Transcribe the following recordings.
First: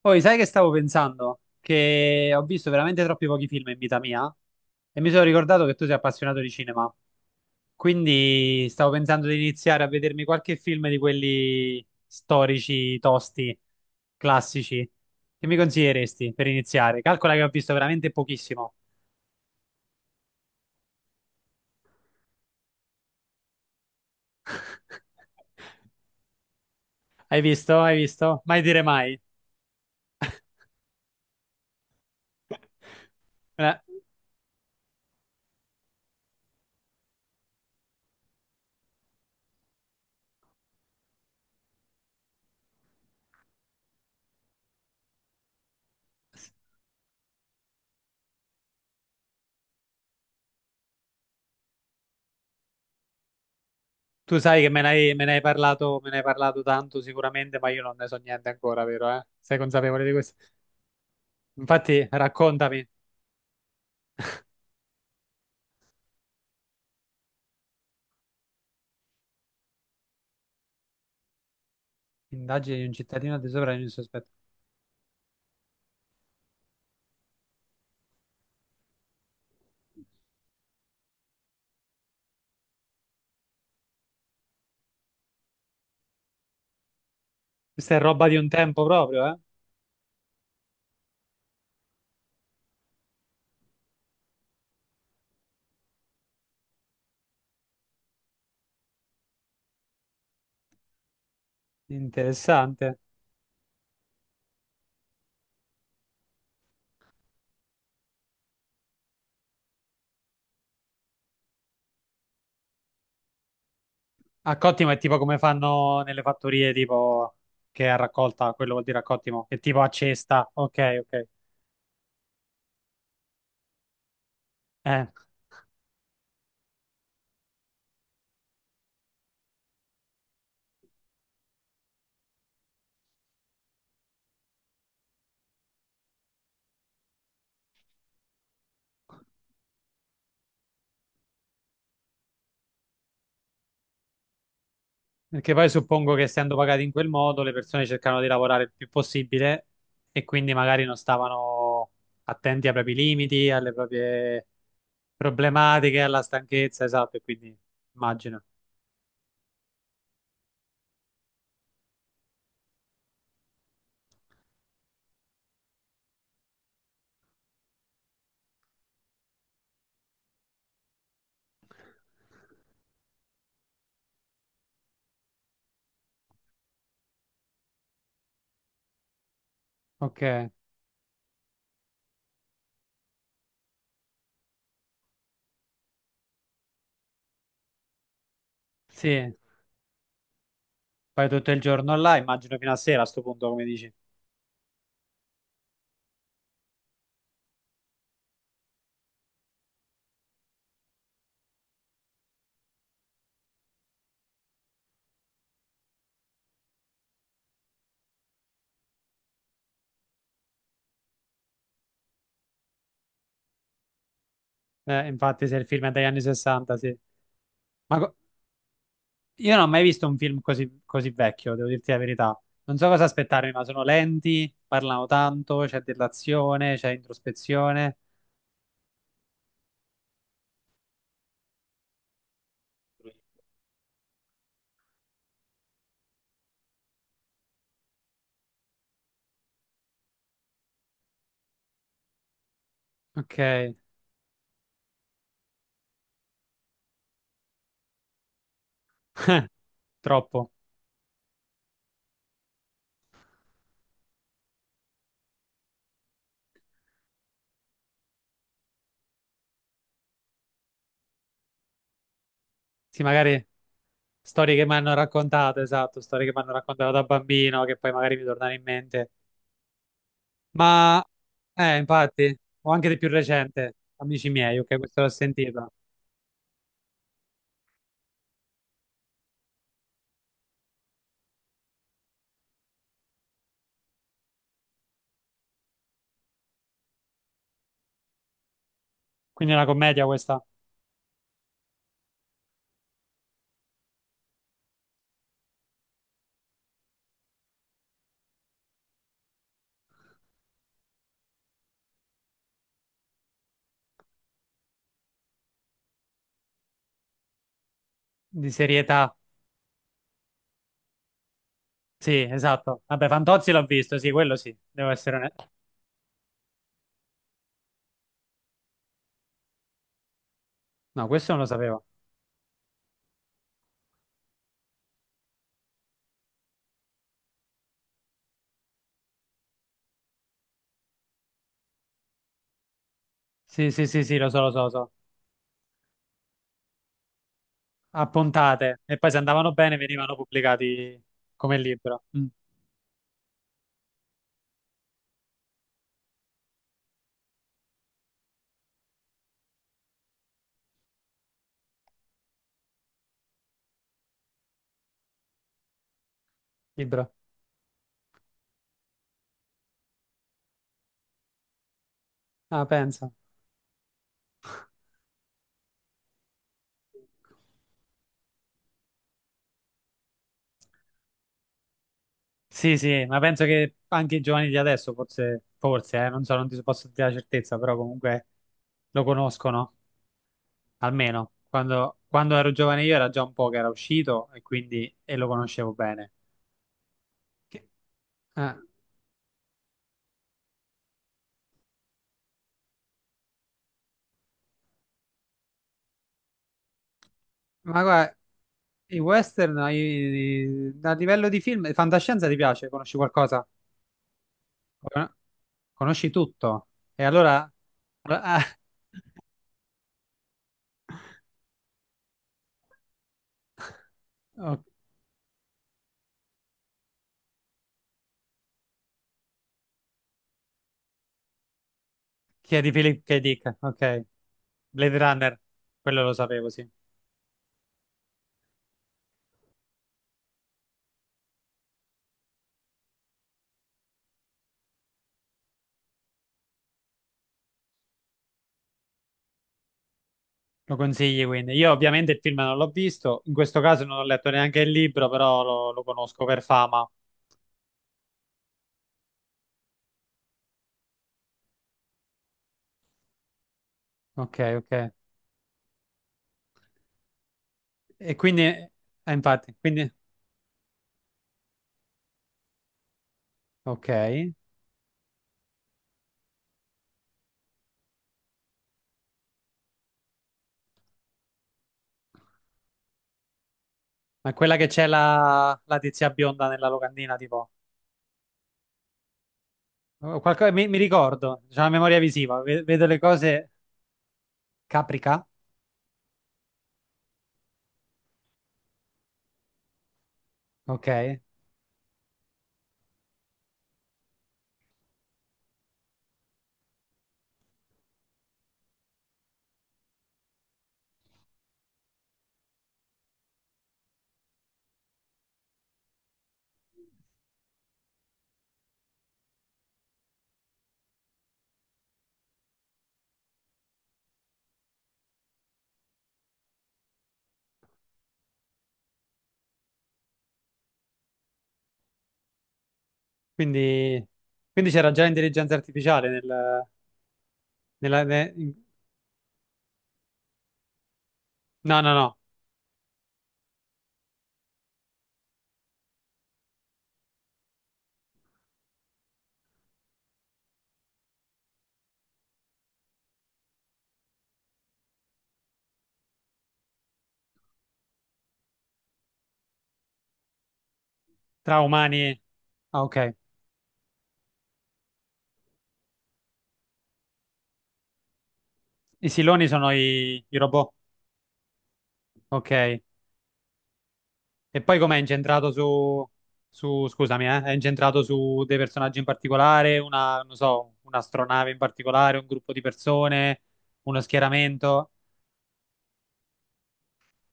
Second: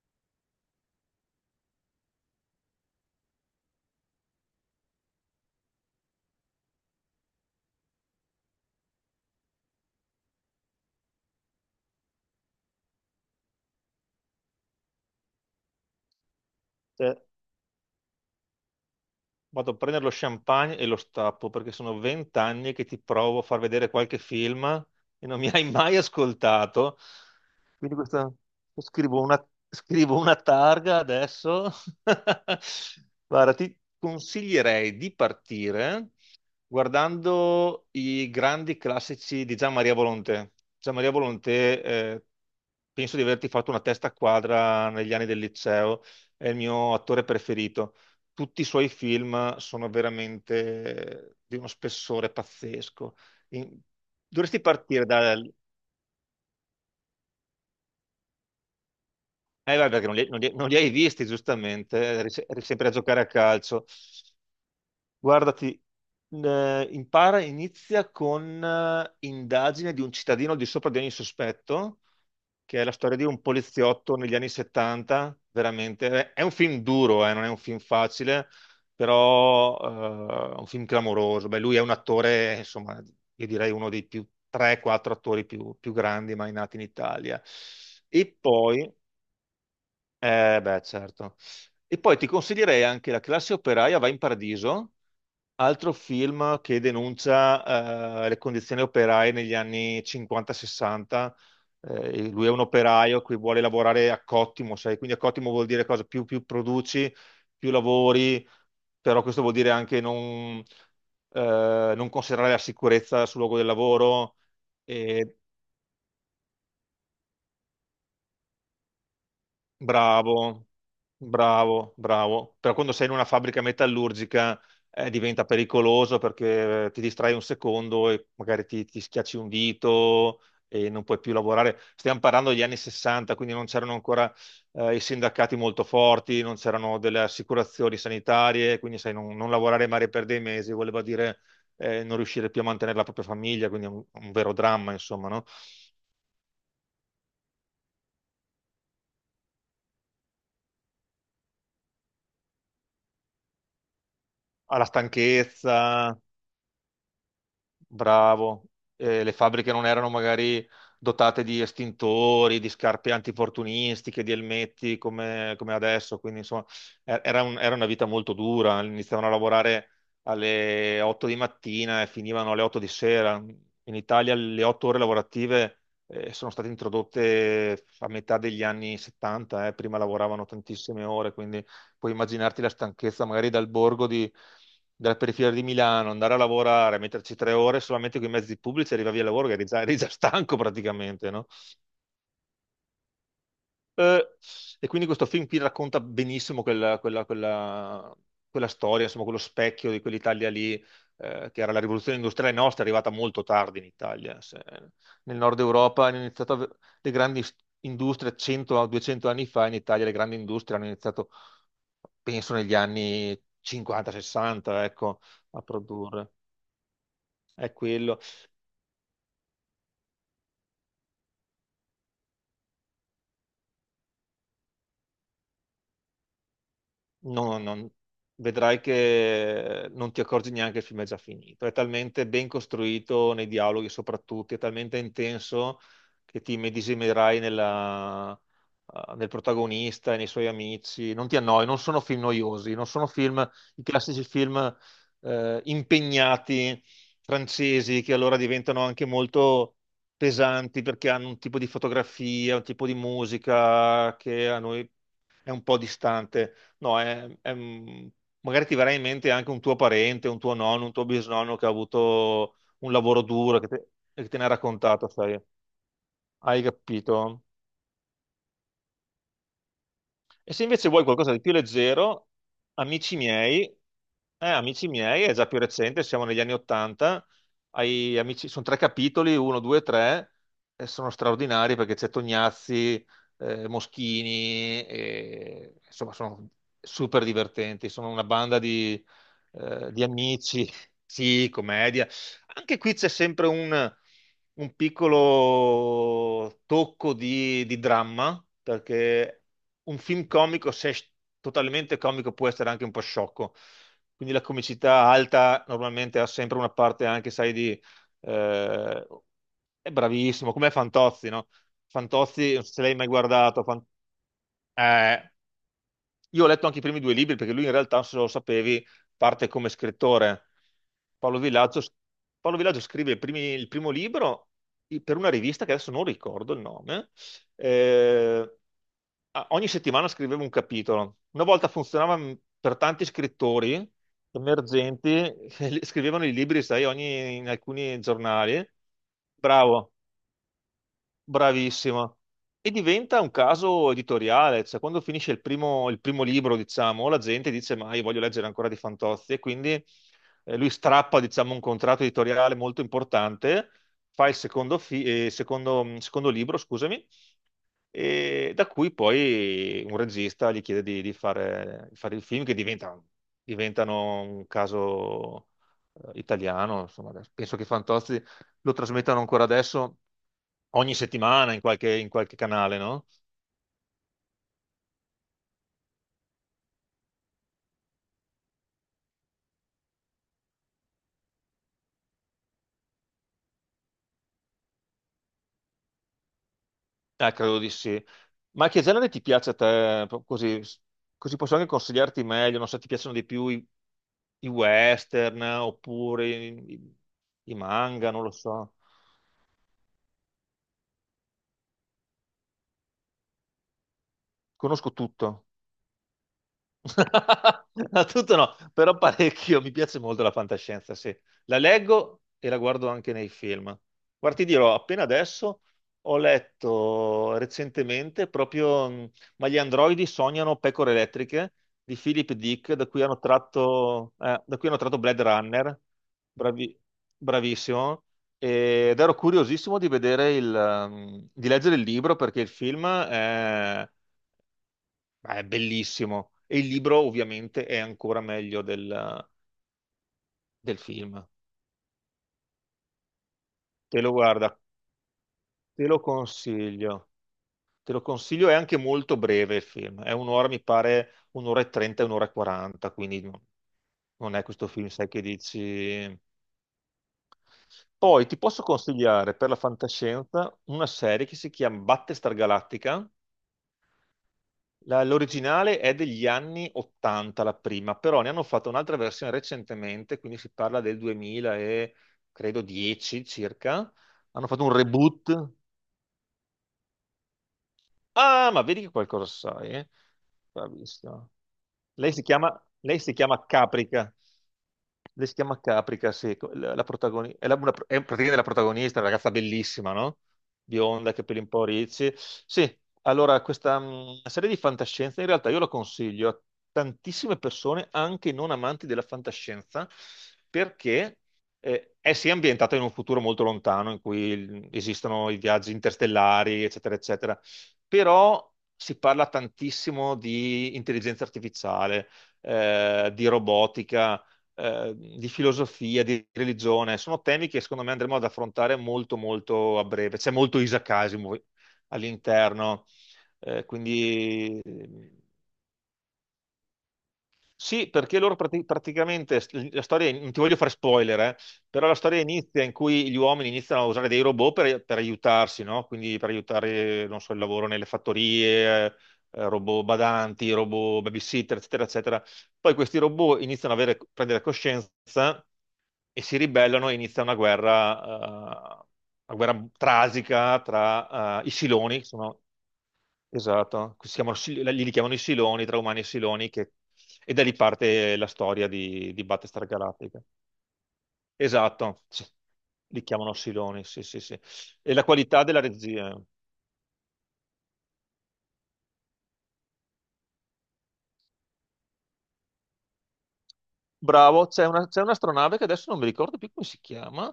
Poi, sai che stavo pensando? Che ho visto veramente troppi pochi film in vita mia e mi sono ricordato che tu sei appassionato di cinema. Quindi stavo pensando di iniziare a vedermi qualche film di quelli storici, tosti, classici. Che mi consiglieresti per iniziare? Cioè, Calcola che ho visto veramente pochissimo. vado a prendere lo champagne e lo stappo perché sono vent'anni che ti provo a far vedere qualche film e non mi hai mai ascoltato. Hai visto? Hai Quindi questa, visto? Mai dire mai. scrivo una, scrivo una targa adesso. Guarda, Eh, ti consiglierei di partire guardando i grandi classici di Gian Maria Volonté. Gian Maria Volonté, penso di averti fatto una testa quadra negli anni del liceo, è il mio attore preferito. Tutti i suoi film sono veramente di uno spessore pazzesco. In- Tu sai Dovresti che partire me ne hai parlato, me ne hai parlato tanto sicuramente, ma io non ne so niente ancora, vero, eh? Sei vabbè, consapevole perché di questo? Non li hai visti, giustamente, Infatti, eri, se- eri raccontami, sempre a giocare a calcio. Guardati, impara, inizia con indagine di un cittadino al di sopra di ogni sospetto, indagini che di è un la storia di cittadino un di sopra di un poliziotto sospetto. negli anni 70, veramente. È un film duro, non è un film facile, però è un film clamoroso. Beh, lui è un attore, insomma, io direi uno dei più 3-4 attori più grandi mai nati in Italia. Questa è roba di E un tempo poi, proprio, eh? Beh, certo. E poi ti consiglierei anche La classe operaia va in paradiso. Altro film che denuncia le condizioni operaie negli anni 50-60. Lui è un Interessante. operaio che vuole lavorare a cottimo, sai? Quindi a cottimo vuol dire cosa? Più produci, più lavori, però questo vuol dire anche non considerare la sicurezza sul luogo del lavoro. A cottimo è tipo E come fanno nelle fattorie, tipo che è a raccolta, quello vuol dire a cottimo, è tipo a cesta. bravo, Ok, ok. Bravo. Però quando sei in una fabbrica metallurgica Eh, diventa pericoloso perché ti distrai un secondo e magari ti schiacci un dito e non puoi più lavorare. Stiamo parlando degli anni 60, quindi non c'erano ancora i sindacati molto forti, non c'erano delle assicurazioni sanitarie, quindi sai, non lavorare magari per dei mesi voleva dire non riuscire più a mantenere la propria famiglia, quindi è un vero dramma, insomma, no? Perché poi suppongo che essendo pagati in quel modo, le persone cercano di lavorare il più possibile e quindi magari non stavano attenti ai propri limiti, alle proprie Alla problematiche, stanchezza, alla stanchezza, esatto, e quindi immagino. bravo. Le fabbriche non erano magari dotate di estintori, di scarpe antifortunistiche, di elmetti come adesso, quindi insomma era una vita molto dura. Iniziavano a lavorare alle 8 di mattina e finivano alle 8 di sera. In Italia le 8 ore lavorative sono state introdotte a metà degli anni 70, prima Ok, lavoravano tantissime ore, quindi puoi immaginarti la stanchezza magari della periferia di Milano, andare a lavorare, metterci 3 ore solamente con i mezzi pubblici, arrivavi al sì. lavoro che eri già stanco Fai praticamente, no? tutto il giorno là, immagino fino a sera a sto punto, come dici. Eh, e quindi questo film qui racconta benissimo quella storia, insomma, quello specchio di quell'Italia lì, che era la rivoluzione industriale nostra, è arrivata molto tardi in Italia. Nel nord Europa hanno iniziato a- le grandi s- industrie 100-200 anni fa, in Italia le grandi industrie hanno iniziato penso negli anni 50-60, ecco, Infatti, se a il film è dagli anni produrre. 60, sì. È Ma co- quello. io non ho mai visto un film così, così vecchio, devo dirti la verità. Non so cosa aspettarmi, ma sono lenti, parlano tanto, c'è dell'azione, c'è No, non- introspezione. Vedrai che non ti accorgi neanche che il film è già finito. È talmente ben costruito nei dialoghi, soprattutto, è talmente intenso che ti immedesimerai nel protagonista e nei suoi amici. Non ti annoi, non sono film noiosi, non sono Ok, film, i classici film impegnati francesi che allora diventano anche molto troppo. pesanti perché hanno un tipo di fotografia, un tipo di musica che a noi è un po' distante. No, è un- Magari ti verrà in mente anche un tuo parente, un tuo nonno, un tuo bisnonno che ha avuto un Sì, lavoro magari duro e che te ne ha storie che mi hanno raccontato, sai? raccontato, esatto, storie che mi hanno Hai raccontato da capito? bambino, che poi magari mi tornano in mente. E se invece Ma, vuoi qualcosa di più leggero, infatti, o anche di più amici recente, miei. Amici miei, ok, Amici questo l'ho miei è già più sentito. recente, siamo negli anni Ottanta, sono 3 capitoli, uno, due, tre, e sono straordinari perché c'è Tognazzi, Moschini, e, insomma sono super divertenti, sono una banda Quindi è una di commedia questa, amici, sì, commedia. Anche qui c'è sempre un piccolo tocco di dramma, perché un film comico, se è totalmente comico, può essere anche un po' sciocco. Quindi la comicità alta normalmente ha sempre una parte anche, sai, di eh, serietà. è bravissimo, come Fantozzi, no? Sì, Fantozzi, non so esatto. se l'hai mai Vabbè, Fantozzi guardato, l'ho visto, sì, quello sì, devo essere eh, onesto. io ho letto anche i primi 2 libri perché lui in realtà, se lo sapevi, parte come scrittore. No, questo Paolo non lo Villaggio, sapevo. Paolo Villaggio scrive il primo libro per una rivista che adesso non ricordo il nome. Eh, Ogni settimana scriveva un capitolo. Una volta funzionava per tanti Sì, sì, scrittori sì, sì, lo so, lo so, lo so. emergenti, scrivevano i libri, sai, in alcuni A giornali. puntate. E poi se andavano bene Bravo. venivano pubblicati come libro. Bravissima. Mm, E diventa un caso editoriale, cioè quando finisce il primo libro, diciamo, la gente dice, ma io voglio leggere ancora di Fantozzi, e quindi lui strappa, diciamo, un contratto editoriale molto importante, fa il secondo, secondo libro, scusami, libro. e da cui poi un regista gli chiede di fare il film che Ah, diventa, pensa. diventano un caso italiano, insomma, penso che Fantozzi lo trasmettano ancora adesso ogni settimana in in qualche canale, Sì, sì, no? ma penso che anche i giovani di adesso, forse, forse, non so, non ti posso dire la certezza, però comunque lo conoscono, almeno. Quando ero giovane io era già un po' che era uscito e quindi e lo conoscevo bene. Credo Che- di sì. eh. Ma che genere ti piace a te? Così, così posso anche consigliarti meglio, non so, ti piacciono di più i western oppure i Ma manga, guarda, non lo so. A livello di film, fantascienza ti piace? Conosci qualcosa? Conosco Con- tutto. Conosci tutto? E allora, No, tutto ah, no, però parecchio, mi piace molto la fantascienza, sì. La leggo e la guardo anche nei film. Guarda, ti oh, dirò, appena adesso ho letto recentemente proprio Ma gli androidi sognano pecore elettriche di Philip chiedi Dick, da cui Philip K. hanno Dick, ok, tratto, da cui hanno Blade tratto Blade Runner, Runner, quello lo sapevo, sì. Bravi- bravissimo, ed ero curiosissimo di vedere di leggere il libro perché il film è È bellissimo. E il libro ovviamente è ancora meglio Lo del consigli film. quindi. Io ovviamente il film non l'ho visto, in questo caso non Te ho lo letto neanche guarda, il libro, però lo te lo conosco per fama. consiglio. Te lo consiglio, è anche molto breve il film. È un'ora, mi pare, un'ora e trenta, un'ora e quaranta, quindi non Ok, è questo film, ok. sai che dici. E Poi ti quindi, posso consigliare per infatti, la quindi, fantascienza una serie che si chiama Battlestar Galactica. ok. L'originale è degli anni 80, la prima, però ne hanno fatto un'altra versione recentemente, quindi si parla del 2000 e credo 10 circa. Ma Hanno quella fatto che un c'è reboot. La tizia bionda nella locandina, tipo... Ah, ma vedi che qualcosa sai, eh? Oh, mi Bravissima. ricordo, c'è la memoria visiva, vedo le Lei si chiama cose Caprica. caprica, Lei si chiama Caprica, sì, protagonista, è praticamente la protagonista, una ragazza bellissima, no? Bionda, ok? capelli un po' ricci. Sì, allora questa serie di fantascienza in realtà io la consiglio a tantissime persone, anche non amanti della fantascienza, perché è sì ambientata in un futuro molto lontano esistono i viaggi interstellari, eccetera, eccetera, però si parla tantissimo di intelligenza artificiale, di robotica di filosofia, di religione. Sono temi che secondo me andremo ad affrontare molto, molto a breve. C'è molto Isaac Asimov all'interno. Eh, Quindi, quindi quindi c'era già eh, l'intelligenza artificiale nel, sì, nella, perché ne- loro in- praticamente la storia, non ti voglio fare spoiler, no, però no, la no, storia inizia in cui gli uomini iniziano a usare dei robot per aiutarsi, no? Quindi per aiutare, non so, il lavoro nelle fattorie. Eh, robot badanti, robot babysitter, eccetera, eccetera. Poi questi robot iniziano a prendere coscienza e si ribellano e inizia una guerra trasica tra i tra umani Siloni, che e... sono, Ah, ok. esatto, si chiamano li chiamano i Siloni, tra umani e Siloni, e da lì parte la storia I di siloni Battlestar sono Galactica. I robot, Esatto, sì, ok. li chiamano Siloni, sì, sì, sì. E poi E com'è la qualità incentrato della su, regia. su, scusami, è incentrato su dei personaggi in particolare, una, non so, un'astronave in particolare, un gruppo di persone, uno Bravo, c'è una, schieramento? c'è un'astronave che adesso non mi ricordo più come si chiama,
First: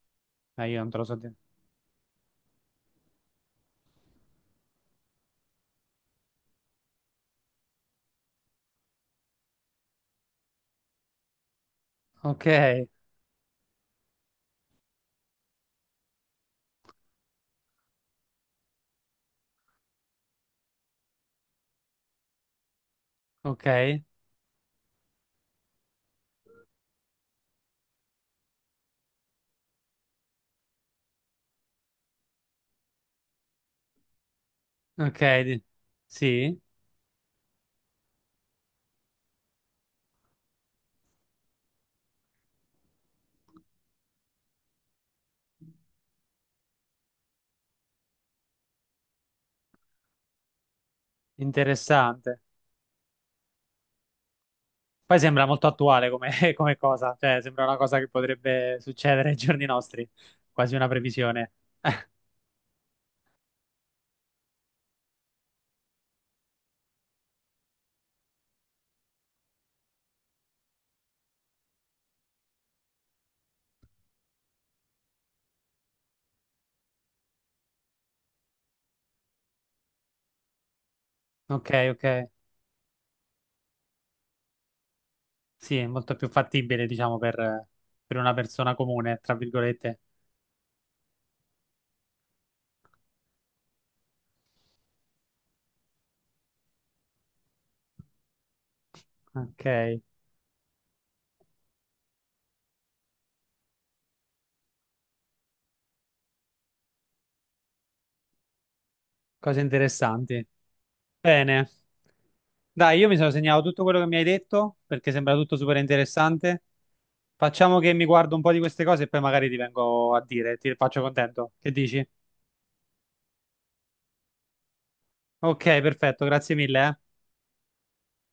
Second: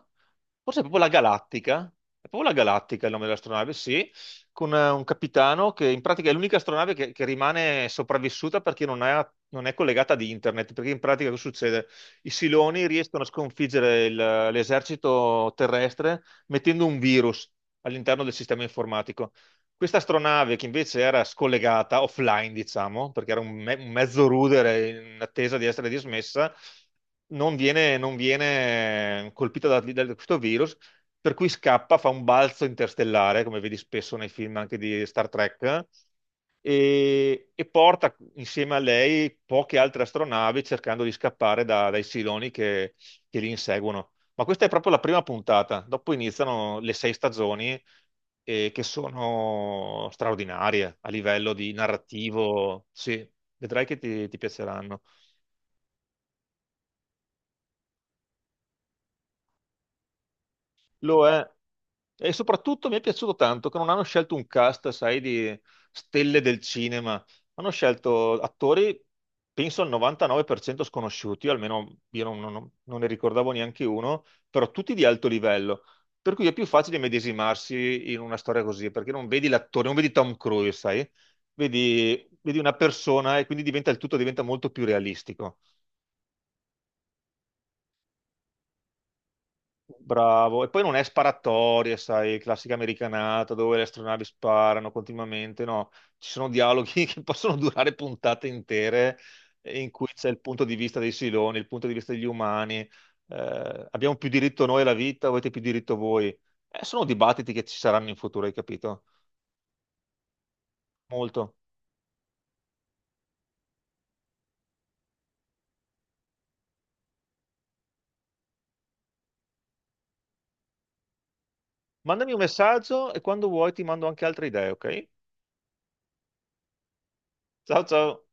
Io forse è non te lo proprio la so dire. Galattica, è proprio la Galattica il nome dell'astronave, sì, con un capitano che in pratica è l'unica astronave che rimane sopravvissuta perché non è collegata ad internet, perché in pratica cosa succede? I Ok, Siloni riescono a sconfiggere l'esercito terrestre mettendo un virus all'interno del sistema informatico. Questa astronave che invece era scollegata offline, diciamo, perché era un ok. mezzo rudere in attesa di essere dismessa, non viene colpita da questo virus, per cui scappa, fa un balzo interstellare, come vedi spesso nei film anche di Star Ok, di- Trek, sì, e porta insieme a lei poche altre astronavi cercando di scappare dai siloni che li inseguono. Ma questa è proprio la prima puntata, dopo iniziano le 6 stagioni che sono straordinarie a livello di interessante. narrativo. Sì, vedrai che ti piaceranno. Poi sembra molto attuale come, come cosa, cioè sembra una cosa che potrebbe succedere ai giorni nostri, quasi una Lo è. previsione. E soprattutto mi è piaciuto tanto che non hanno scelto un cast, sai, di stelle del cinema. Hanno scelto attori, penso al 99% sconosciuti, almeno io non, non- non ne ricordavo neanche uno, però tutti di alto livello. Per cui è più facile medesimarsi in una storia così, perché non vedi l'attore, non vedi Tom Cruise, sai? Ok, ok, Vedi una persona e quindi diventa, il tutto diventa molto più realistico. sì, è molto più fattibile, diciamo, per una persona comune, tra virgolette. Bravo, e poi non è sparatorie, sai, classica americanata dove le astronavi sparano continuamente, no, ci sono dialoghi che possono durare puntate intere in Ok, cui c'è il punto di vista dei siloni, il punto di vista degli umani, abbiamo più diritto noi alla vita, o avete più diritto voi? Sono dibattiti che ci saranno in futuro, hai capito? cose interessanti. Molto. Bene, dai, io mi sono segnato tutto quello che mi hai detto, perché sembra tutto super interessante. Facciamo che mi guardo un po' di queste cose e poi magari ti vengo a dire, ti faccio contento. Che dici? Mandami un messaggio e quando vuoi ti mando anche altre idee, ok? Ok, perfetto, grazie mille, eh. Ciao ciao!